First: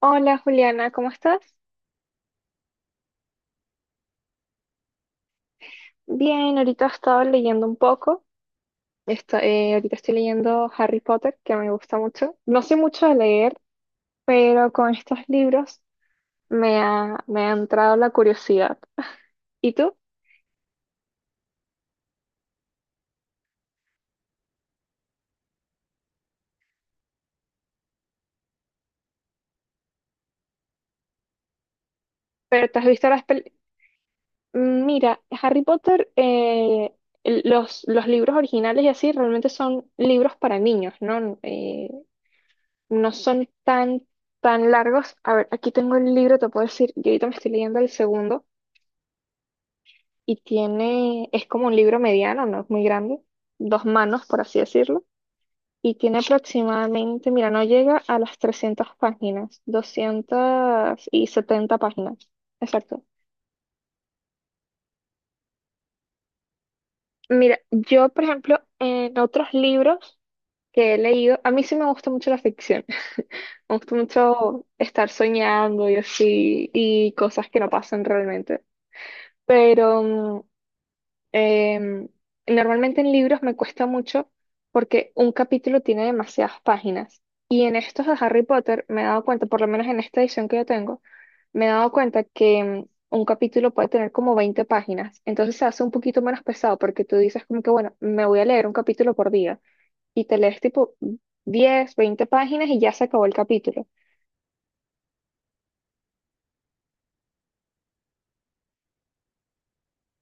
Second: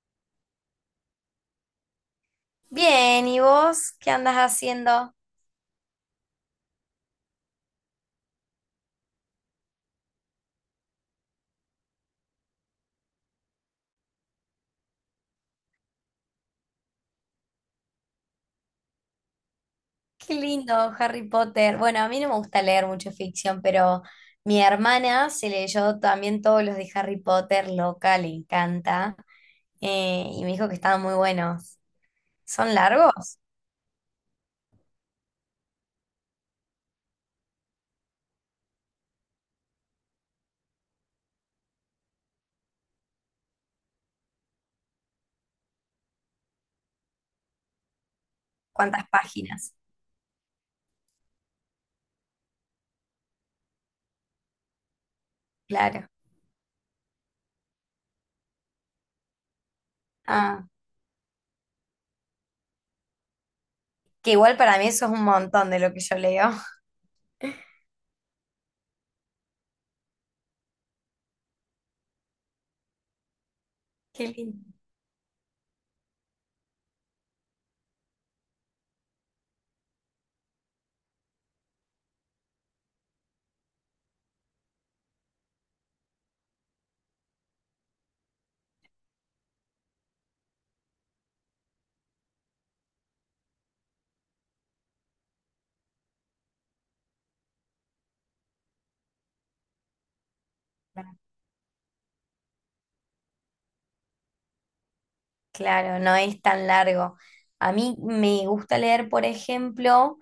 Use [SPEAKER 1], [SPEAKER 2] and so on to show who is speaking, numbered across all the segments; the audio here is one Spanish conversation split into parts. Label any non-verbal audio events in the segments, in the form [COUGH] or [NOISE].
[SPEAKER 1] Hola Juliana, ¿cómo estás?
[SPEAKER 2] Bien, ¿y vos qué andas haciendo?
[SPEAKER 1] Bien, ahorita he estado leyendo un poco. Ahorita estoy leyendo Harry Potter, que me gusta mucho. No sé mucho de leer, pero con estos libros me ha entrado la curiosidad. ¿Y tú?
[SPEAKER 2] Qué lindo, Harry Potter. Bueno, a mí no me gusta leer mucho ficción, pero mi hermana se leyó también todos los de Harry Potter, loca, le encanta, y me dijo que estaban muy buenos.
[SPEAKER 1] ¿Pero
[SPEAKER 2] ¿Son
[SPEAKER 1] te has visto las
[SPEAKER 2] largos?
[SPEAKER 1] pel- mira, Harry Potter, los libros originales y así realmente son libros para niños, ¿no? No son tan largos. A ver, aquí tengo el libro, te puedo decir, yo ahorita me estoy leyendo el segundo.
[SPEAKER 2] ¿Cuántas páginas?
[SPEAKER 1] Y tiene, es como un libro mediano, no es muy grande, dos manos, por así decirlo, y
[SPEAKER 2] Claro.
[SPEAKER 1] tiene aproximadamente, mira, no llega a las 300 páginas,
[SPEAKER 2] Ah,
[SPEAKER 1] 270 páginas, exacto.
[SPEAKER 2] que igual para mí eso es un montón de lo que yo leo. [LAUGHS]
[SPEAKER 1] Mira, yo, por ejemplo, en otros libros que he leído, a mí sí me gusta mucho la ficción, [LAUGHS] me gusta
[SPEAKER 2] Qué lindo.
[SPEAKER 1] mucho estar soñando y así, y cosas que no pasan realmente, pero Em, normalmente en libros me cuesta mucho porque un capítulo tiene demasiadas páginas. Y en estos de Harry Potter me he dado cuenta, por lo menos en esta edición que yo tengo, me he dado cuenta que un capítulo puede tener como 20 páginas. Entonces se hace un poquito menos pesado porque tú dices como que, bueno, me voy a leer un capítulo por día y te lees tipo 10 20 páginas y ya se acabó el capítulo.
[SPEAKER 2] Claro, no es tan largo. A mí me gusta leer, por ejemplo,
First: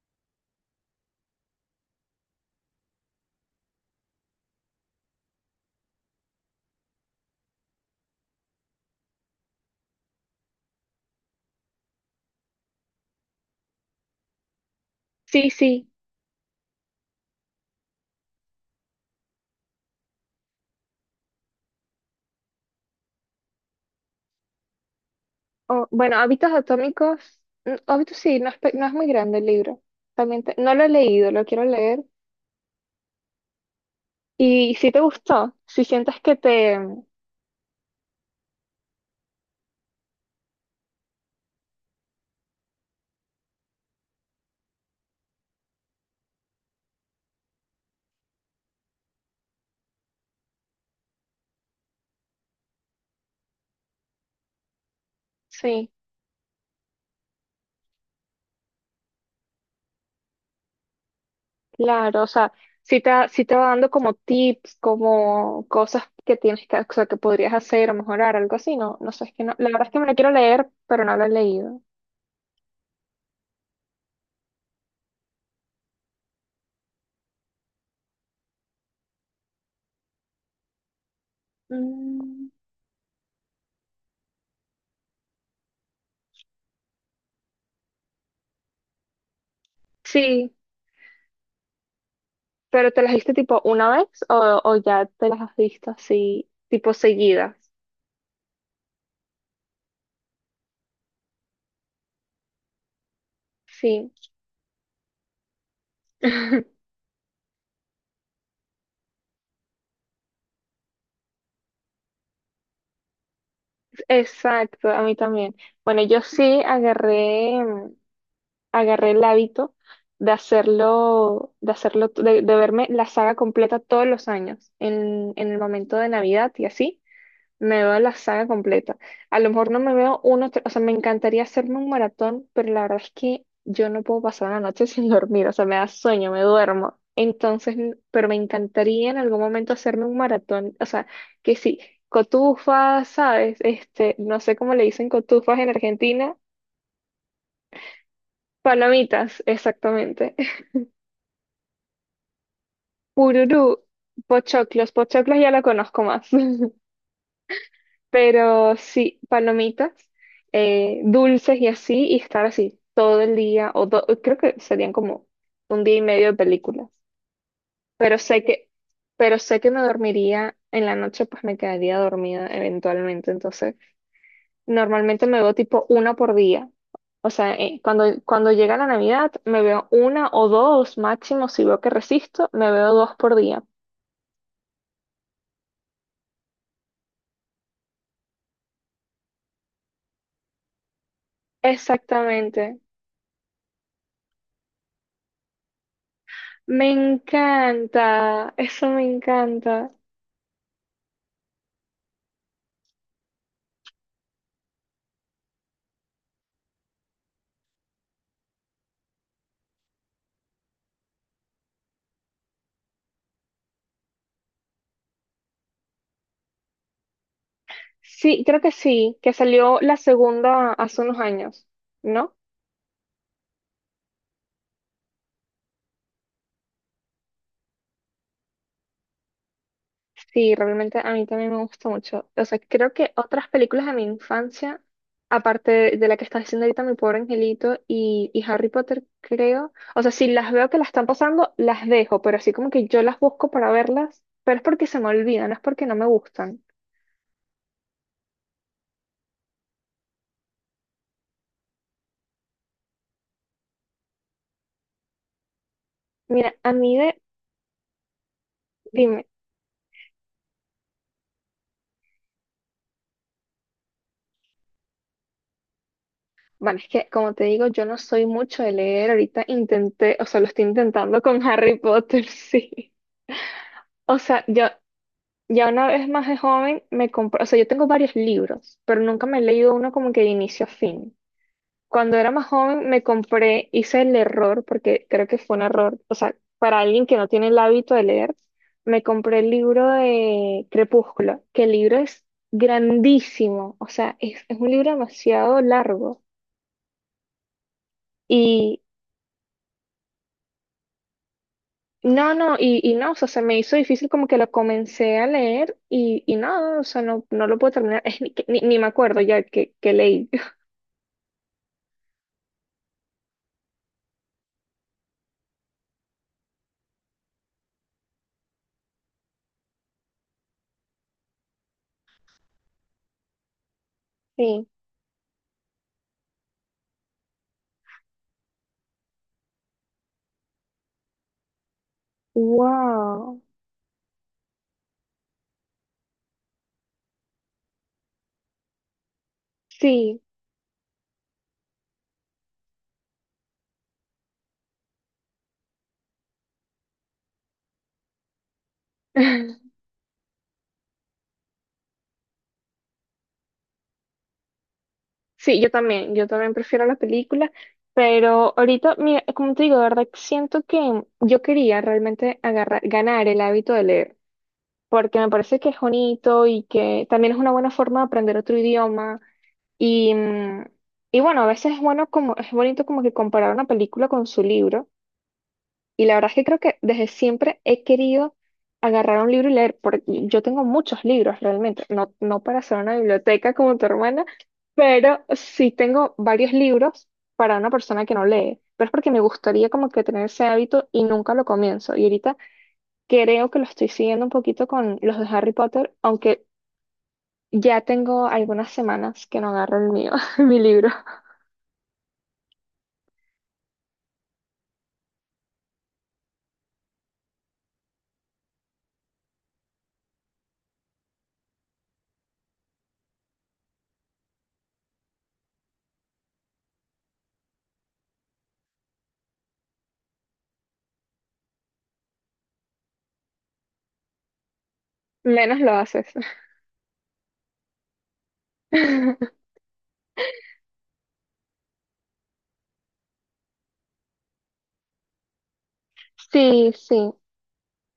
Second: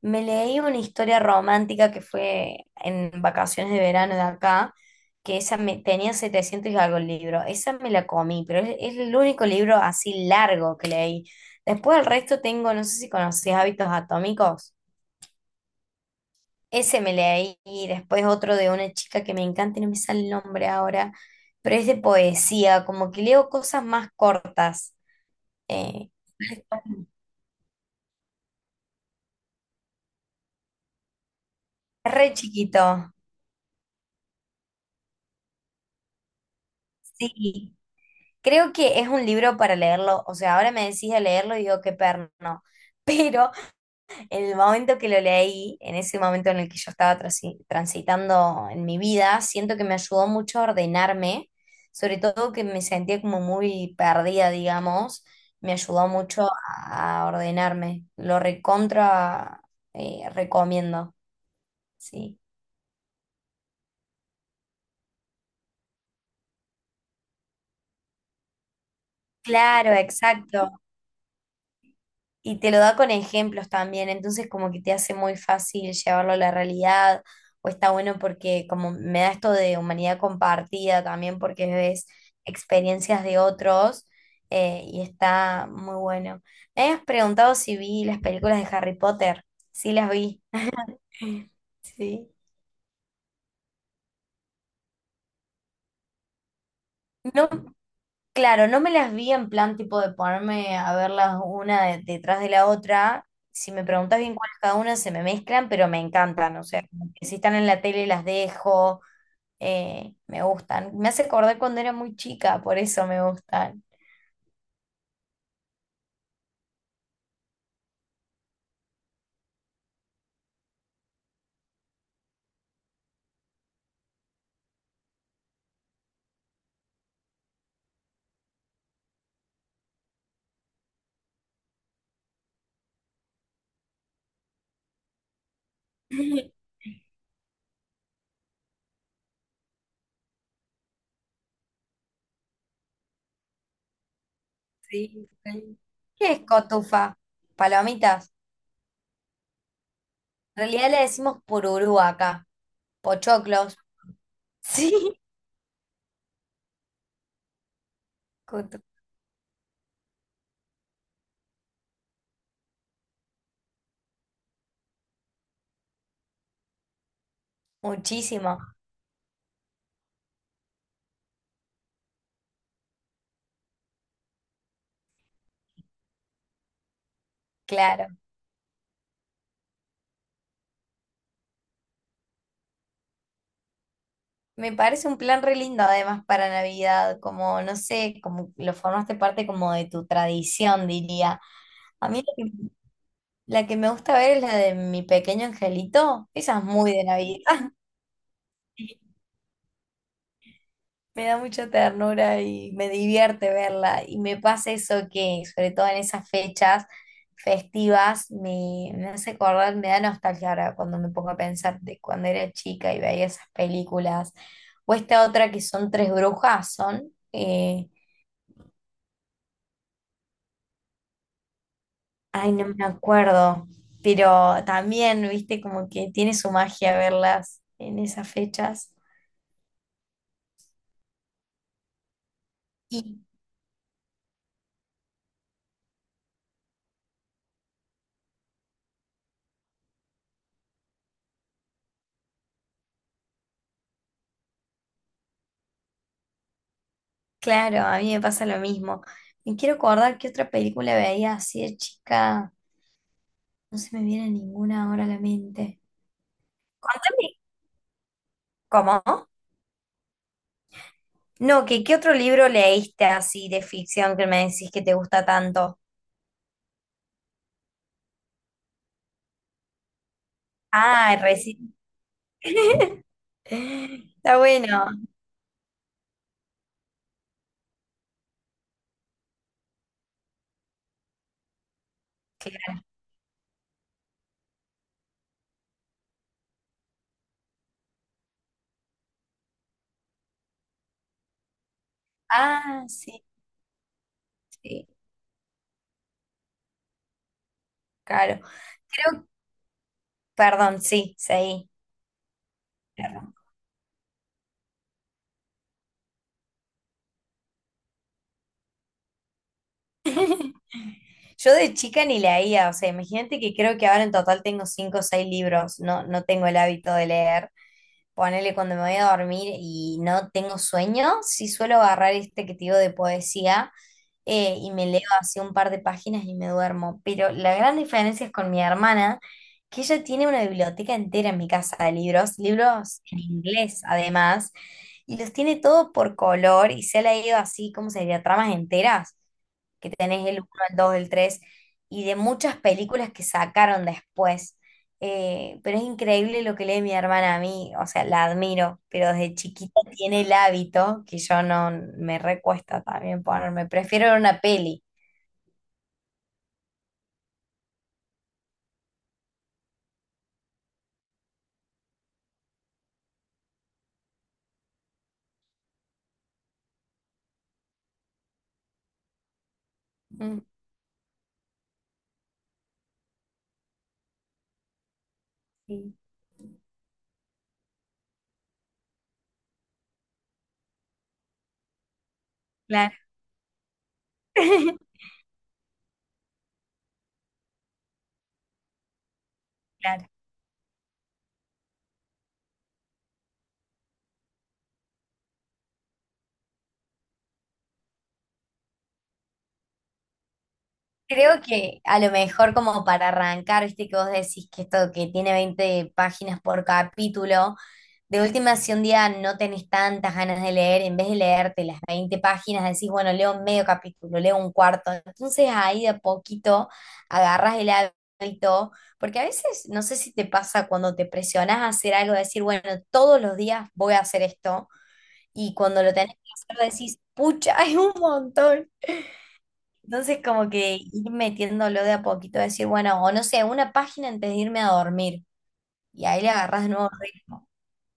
[SPEAKER 2] me leí una historia romántica que fue en vacaciones de verano de acá, que esa tenía 700 y algo el libro. Esa me la comí, pero es el único libro así largo que leí. Después el resto tengo, no sé si conoces Hábitos Atómicos.
[SPEAKER 1] Sí, sí.
[SPEAKER 2] Ese me leí y después otro de una chica que me encanta y no me sale el nombre ahora, pero es de poesía, como que leo cosas más cortas.
[SPEAKER 1] O,
[SPEAKER 2] Eh,
[SPEAKER 1] bueno, Hábitos Atómicos, Hábitos sí, no es, no es muy grande el libro. También no lo he leído, lo quiero leer.
[SPEAKER 2] Re chiquito,
[SPEAKER 1] Y si te gustó, si sientes que
[SPEAKER 2] sí. Creo que es un libro para leerlo. O sea, ahora me decís de leerlo y digo, qué perno. [LAUGHS] Pero en el momento que lo leí, en ese momento en el que yo estaba transitando en mi vida, siento que me ayudó mucho a ordenarme, sobre todo que me sentía como muy perdida, digamos. Me
[SPEAKER 1] sí,
[SPEAKER 2] ayudó mucho a ordenarme. Lo recontra, recomiendo,
[SPEAKER 1] claro, o
[SPEAKER 2] sí.
[SPEAKER 1] sea, si te va dando como tips, como cosas que tienes que, o sea, que podrías hacer o mejorar, algo así, no, no sé, es que no, la verdad es
[SPEAKER 2] Claro,
[SPEAKER 1] que me la quiero
[SPEAKER 2] exacto.
[SPEAKER 1] leer, pero no la he leído.
[SPEAKER 2] Y te lo da con ejemplos también, entonces como que te hace muy fácil llevarlo a la realidad, o está bueno porque como me da esto de humanidad compartida también porque ves
[SPEAKER 1] Mm,
[SPEAKER 2] experiencias de otros, y está muy bueno. Me habías preguntado si vi las películas de Harry Potter, sí las vi.
[SPEAKER 1] sí,
[SPEAKER 2] [LAUGHS] Sí.
[SPEAKER 1] pero ¿te las viste tipo una vez o ya te las has visto así, tipo
[SPEAKER 2] No,
[SPEAKER 1] seguidas?
[SPEAKER 2] claro, no me las vi en plan tipo de ponerme a verlas detrás de la otra. Si me
[SPEAKER 1] Sí,
[SPEAKER 2] preguntas bien cuál es cada una, se me mezclan, pero me encantan. O
[SPEAKER 1] [LAUGHS]
[SPEAKER 2] sea, como que si están en la tele las dejo, me gustan. Me hace acordar cuando era muy chica, por eso me gustan.
[SPEAKER 1] exacto, a mí también. Bueno, yo sí agarré el hábito de hacerlo, de verme la saga completa todos los años, en el momento de Navidad y así, me veo la saga completa. A lo mejor no me veo uno, o sea, me encantaría hacerme un maratón, pero la verdad es que yo no puedo pasar la noche [LAUGHS] sin dormir, o sea, me da sueño, me
[SPEAKER 2] [LAUGHS]
[SPEAKER 1] duermo. Entonces, pero me encantaría en algún momento hacerme un maratón, o sea, que sí, cotufas, ¿sabes? Este, no sé cómo le dicen
[SPEAKER 2] Sí,
[SPEAKER 1] cotufas en
[SPEAKER 2] sí. ¿Qué
[SPEAKER 1] Argentina.
[SPEAKER 2] es cotufa? Palomitas.
[SPEAKER 1] Palomitas, exactamente.
[SPEAKER 2] En realidad le decimos pururú acá. Pochoclos.
[SPEAKER 1] Pururú,
[SPEAKER 2] [LAUGHS]
[SPEAKER 1] pochoclos,
[SPEAKER 2] Sí,
[SPEAKER 1] pochoclos ya la conozco más, [LAUGHS] pero
[SPEAKER 2] cotu-
[SPEAKER 1] sí, palomitas, dulces y así, y estar así todo el día, creo que serían como un día y medio de películas, pero sé
[SPEAKER 2] muchísimo,
[SPEAKER 1] que, pero sé que me dormiría en la noche, pues me quedaría dormida eventualmente, entonces normalmente me veo tipo una por día, o sea,
[SPEAKER 2] claro.
[SPEAKER 1] cuando llega la Navidad me veo una o dos máximo, si veo que resisto, me veo dos por día.
[SPEAKER 2] Me parece un plan re lindo además para Navidad, como no sé, como lo formaste parte como de tu tradición, diría. A mí
[SPEAKER 1] Exactamente.
[SPEAKER 2] la que me gusta ver es la de mi pequeño angelito, esa es
[SPEAKER 1] Me
[SPEAKER 2] muy de Navidad. [LAUGHS]
[SPEAKER 1] encanta, eso me encanta.
[SPEAKER 2] Me da mucha ternura y me divierte verla. Y me pasa eso que, sobre todo en esas fechas festivas, me hace acordar, me da nostalgia ahora cuando me pongo a pensar de cuando era chica y veía esas películas. O esta otra que son tres brujas, son...
[SPEAKER 1] Sí, creo que sí, que salió la segunda hace unos años, ¿no?
[SPEAKER 2] ay, no me acuerdo, pero también, viste, como que tiene su magia verlas en esas fechas.
[SPEAKER 1] Sí, realmente a mí también me gusta mucho. O sea, creo que
[SPEAKER 2] Y
[SPEAKER 1] otras películas de mi infancia, aparte de la que está diciendo ahorita Mi Pobre Angelito y Harry Potter, creo. O sea, si las veo que las están pasando, las dejo, pero así como que yo las busco para verlas, pero es porque se me olvidan, no es porque no me gustan.
[SPEAKER 2] claro, a mí me pasa lo mismo. Me quiero acordar qué otra película veía así de chica. No se me viene ninguna ahora a la mente.
[SPEAKER 1] Mira, a mí
[SPEAKER 2] Contame, ¿cómo?
[SPEAKER 1] dime.
[SPEAKER 2] No, que qué otro libro leíste así de ficción que me decís que te gusta tanto.
[SPEAKER 1] Bueno, es que como te digo, yo no soy mucho de leer. Ahorita intenté, o sea, lo estoy
[SPEAKER 2] Ah,
[SPEAKER 1] intentando con
[SPEAKER 2] recién.
[SPEAKER 1] Harry Potter, [LAUGHS] sí.
[SPEAKER 2] [LAUGHS]
[SPEAKER 1] O
[SPEAKER 2] Está
[SPEAKER 1] sea, yo
[SPEAKER 2] bueno.
[SPEAKER 1] ya una vez más de joven me compré, o sea, yo tengo varios libros, pero nunca me he leído uno como que de inicio a fin. Cuando era más
[SPEAKER 2] Claro.
[SPEAKER 1] joven me compré, hice el error, porque creo que fue un error, o sea, para alguien que no tiene el hábito de leer, me compré el libro de Crepúsculo, que el libro es
[SPEAKER 2] Ah, sí,
[SPEAKER 1] grandísimo, o sea, es un
[SPEAKER 2] sí.
[SPEAKER 1] libro demasiado largo.
[SPEAKER 2] Claro.
[SPEAKER 1] Y
[SPEAKER 2] Creo, perdón, sí, seguí.
[SPEAKER 1] no, no, y no, o sea,
[SPEAKER 2] Perdón.
[SPEAKER 1] se me hizo difícil como que lo comencé a leer y no, o sea, no, no lo puedo terminar, [LAUGHS] es ni me acuerdo ya que leí. [LAUGHS]
[SPEAKER 2] [LAUGHS] Yo de chica ni leía, o sea, imagínate que creo que ahora en total tengo cinco o seis libros, no, no tengo el hábito de leer. Ponele cuando me voy a dormir y no tengo sueño, sí suelo agarrar este que te digo de poesía,
[SPEAKER 1] Sí.
[SPEAKER 2] y me leo así un par de páginas y me duermo. Pero la gran diferencia es con mi hermana, que ella tiene una biblioteca entera en mi casa de libros, libros en
[SPEAKER 1] Wow.
[SPEAKER 2] inglés además, y los tiene todo por color y se ha leído así, ¿cómo sería? Tramas enteras, que
[SPEAKER 1] Sí.
[SPEAKER 2] tenés el uno el 2 el 3 y de muchas películas que sacaron después. Pero es increíble lo que lee mi hermana a mí, o sea, la admiro, pero desde chiquita
[SPEAKER 1] [LAUGHS]
[SPEAKER 2] tiene el hábito que yo no me recuesta también ponerme, prefiero ver una peli.
[SPEAKER 1] Sí, yo también prefiero la película, pero ahorita, mira, como te digo, de verdad que siento que yo quería realmente agarrar, ganar el hábito de leer, porque me parece que es bonito y que también es una buena forma de aprender otro idioma, Y,
[SPEAKER 2] Mm,
[SPEAKER 1] mm, y bueno, a veces es bueno como, es bonito como que comparar una película con su libro.
[SPEAKER 2] sí,
[SPEAKER 1] Y la verdad es que creo que desde siempre he querido agarrar un libro y leer, porque yo tengo muchos libros realmente, no, no para hacer una
[SPEAKER 2] claro,
[SPEAKER 1] biblioteca como tu hermana,
[SPEAKER 2] [LAUGHS]
[SPEAKER 1] pero sí tengo varios libros para una persona que no lee. Pero es porque me gustaría como que
[SPEAKER 2] claro.
[SPEAKER 1] tener ese hábito y nunca lo comienzo. Y ahorita creo que lo estoy siguiendo un poquito con los de Harry Potter, aunque ya tengo algunas semanas que no agarro el mío, [LAUGHS] mi libro.
[SPEAKER 2] Creo que a lo mejor como para arrancar, viste que vos decís que esto que tiene 20 páginas por capítulo. De última, si un día no tenés tantas ganas de leer, en vez de leerte las 20 páginas, decís, bueno, leo medio capítulo, leo un cuarto. Entonces ahí de a poquito agarras el hábito, porque a veces, no sé si te pasa cuando te presionás a hacer algo, decir, bueno, todos los días voy a hacer esto, y
[SPEAKER 1] Menos lo
[SPEAKER 2] cuando lo
[SPEAKER 1] haces.
[SPEAKER 2] tenés que hacer decís, pucha, [LAUGHS] es un montón.
[SPEAKER 1] [LAUGHS]
[SPEAKER 2] Entonces como que ir metiéndolo de a poquito, decir, bueno, o no sé, una página antes de irme a dormir, y ahí le agarras de
[SPEAKER 1] Sí,
[SPEAKER 2] nuevo
[SPEAKER 1] sí,
[SPEAKER 2] ritmo.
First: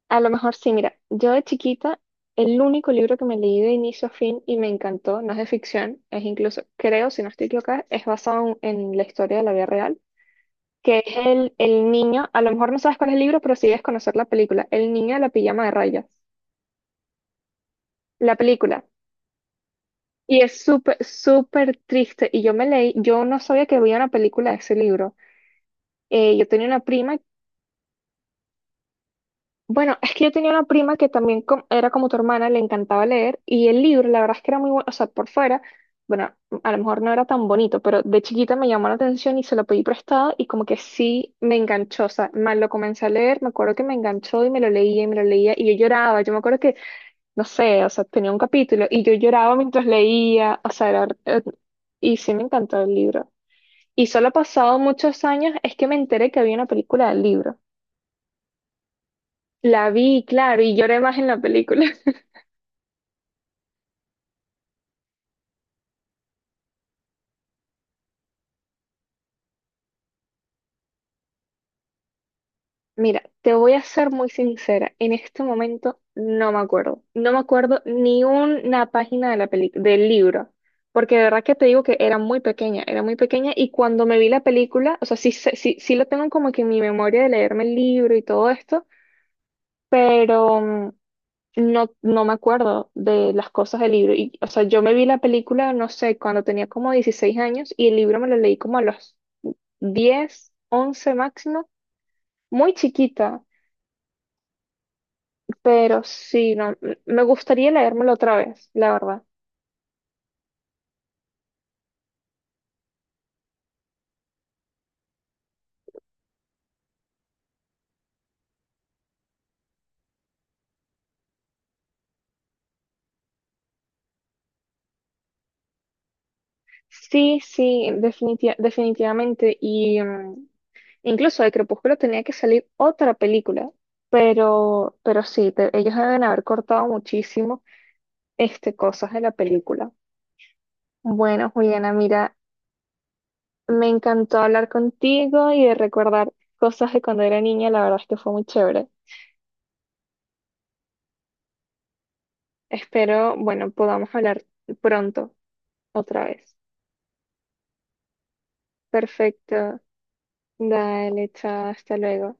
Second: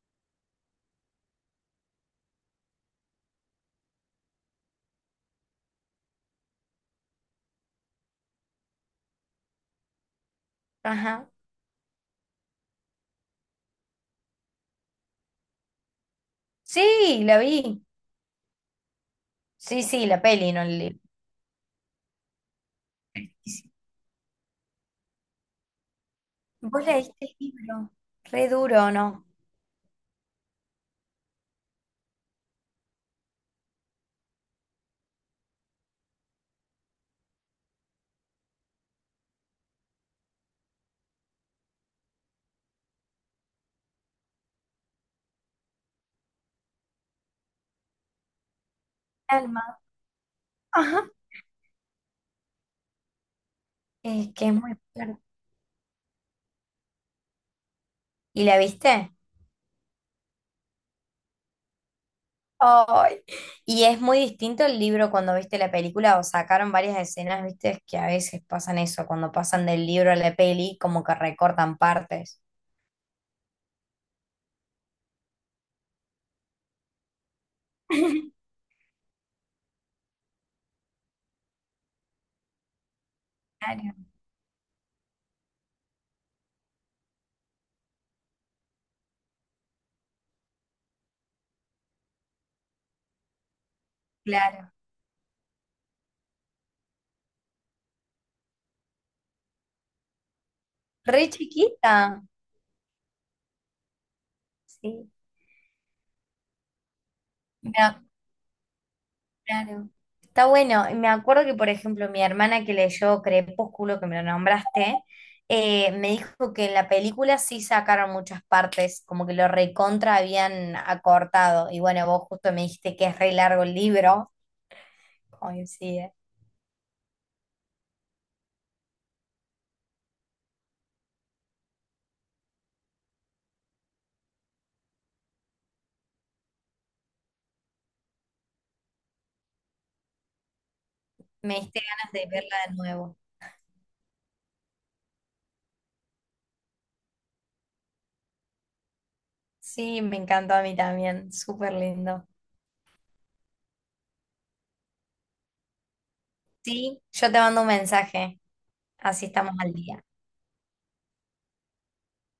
[SPEAKER 1] a lo mejor sí. Mira, yo de chiquita, el único libro que me leí de inicio a fin y me encantó, no es de ficción, es incluso, creo, si no estoy equivocada, es basado en, la historia de la vida real, que es
[SPEAKER 2] Ajá.
[SPEAKER 1] el niño, a lo mejor no sabes cuál es el libro, pero sí debes conocer la película, El niño de la pijama de rayas,
[SPEAKER 2] Sí, la vi.
[SPEAKER 1] la película.
[SPEAKER 2] Sí, sí, la
[SPEAKER 1] Y
[SPEAKER 2] peli,
[SPEAKER 1] es
[SPEAKER 2] no el libro.
[SPEAKER 1] súper, súper triste. Y yo me leí, yo no sabía que había una película de ese libro. Yo tenía
[SPEAKER 2] Vos
[SPEAKER 1] una
[SPEAKER 2] leíste
[SPEAKER 1] prima.
[SPEAKER 2] el libro, re duro, ¿no?
[SPEAKER 1] Bueno, es que yo tenía una prima que también era como tu hermana, le encantaba leer y el libro, la verdad es que era muy bueno, o sea, por fuera, bueno, a lo mejor no era tan bonito, pero de chiquita me llamó la atención y se lo pedí prestado y como que sí me enganchó, o sea, más lo comencé a leer, me acuerdo que me enganchó y me lo leía y me lo leía y yo lloraba, yo me acuerdo que, no sé, o sea, tenía un capítulo y yo lloraba
[SPEAKER 2] Alma.
[SPEAKER 1] mientras leía, o sea,
[SPEAKER 2] Ajá.
[SPEAKER 1] era, y sí me encantó el libro. Y solo
[SPEAKER 2] Es que es muy
[SPEAKER 1] pasado
[SPEAKER 2] fuerte.
[SPEAKER 1] muchos años es que me enteré que había una película del libro.
[SPEAKER 2] ¿Y la viste?
[SPEAKER 1] La vi, claro, y lloré más en la película.
[SPEAKER 2] Ay. Y es muy distinto el libro cuando viste la película, o sacaron varias escenas, viste, es que a veces pasan eso, cuando pasan del libro a la peli, como que recortan partes.
[SPEAKER 1] Mira, te voy a ser muy sincera. En este momento no me acuerdo. No me acuerdo ni
[SPEAKER 2] [LAUGHS]
[SPEAKER 1] una página de la del libro. Porque de verdad que te digo que era muy pequeña y
[SPEAKER 2] Claro,
[SPEAKER 1] cuando me vi la película, o sea, sí, sí, sí lo tengo como que en mi memoria de leerme el libro y todo esto, pero no, no me acuerdo de las cosas del libro. Y, o sea,
[SPEAKER 2] claro.
[SPEAKER 1] yo me vi la película, no sé, cuando tenía como 16 años y el libro me lo leí como a los 10, 11
[SPEAKER 2] Re
[SPEAKER 1] máximo,
[SPEAKER 2] chiquita.
[SPEAKER 1] muy chiquita.
[SPEAKER 2] Sí.
[SPEAKER 1] Pero sí, no, me gustaría
[SPEAKER 2] Me, a-
[SPEAKER 1] leérmelo otra vez, la verdad.
[SPEAKER 2] claro. Está bueno. Me acuerdo que, por ejemplo, mi hermana que leyó Crepúsculo, que me lo nombraste, me dijo que en la película sí sacaron muchas partes, como que lo recontra habían acortado. Y bueno, vos justo me dijiste que es re largo el libro. Coincide.
[SPEAKER 1] Sí, sí, definitivamente. Y incluso de Crepúsculo tenía que salir otra película, pero sí, ellos deben haber cortado muchísimo cosas de la película. Bueno,
[SPEAKER 2] Me diste
[SPEAKER 1] Juliana,
[SPEAKER 2] ganas de
[SPEAKER 1] mira,
[SPEAKER 2] verla de nuevo.
[SPEAKER 1] me encantó hablar contigo y de recordar cosas de cuando era niña, la verdad es que fue muy chévere.
[SPEAKER 2] Sí, me encantó a mí también. Súper lindo.
[SPEAKER 1] Espero, bueno, podamos hablar pronto otra vez.
[SPEAKER 2] Sí, yo te mando un mensaje. Así estamos al
[SPEAKER 1] Perfecto.
[SPEAKER 2] día.
[SPEAKER 1] Dale, chao, hasta luego.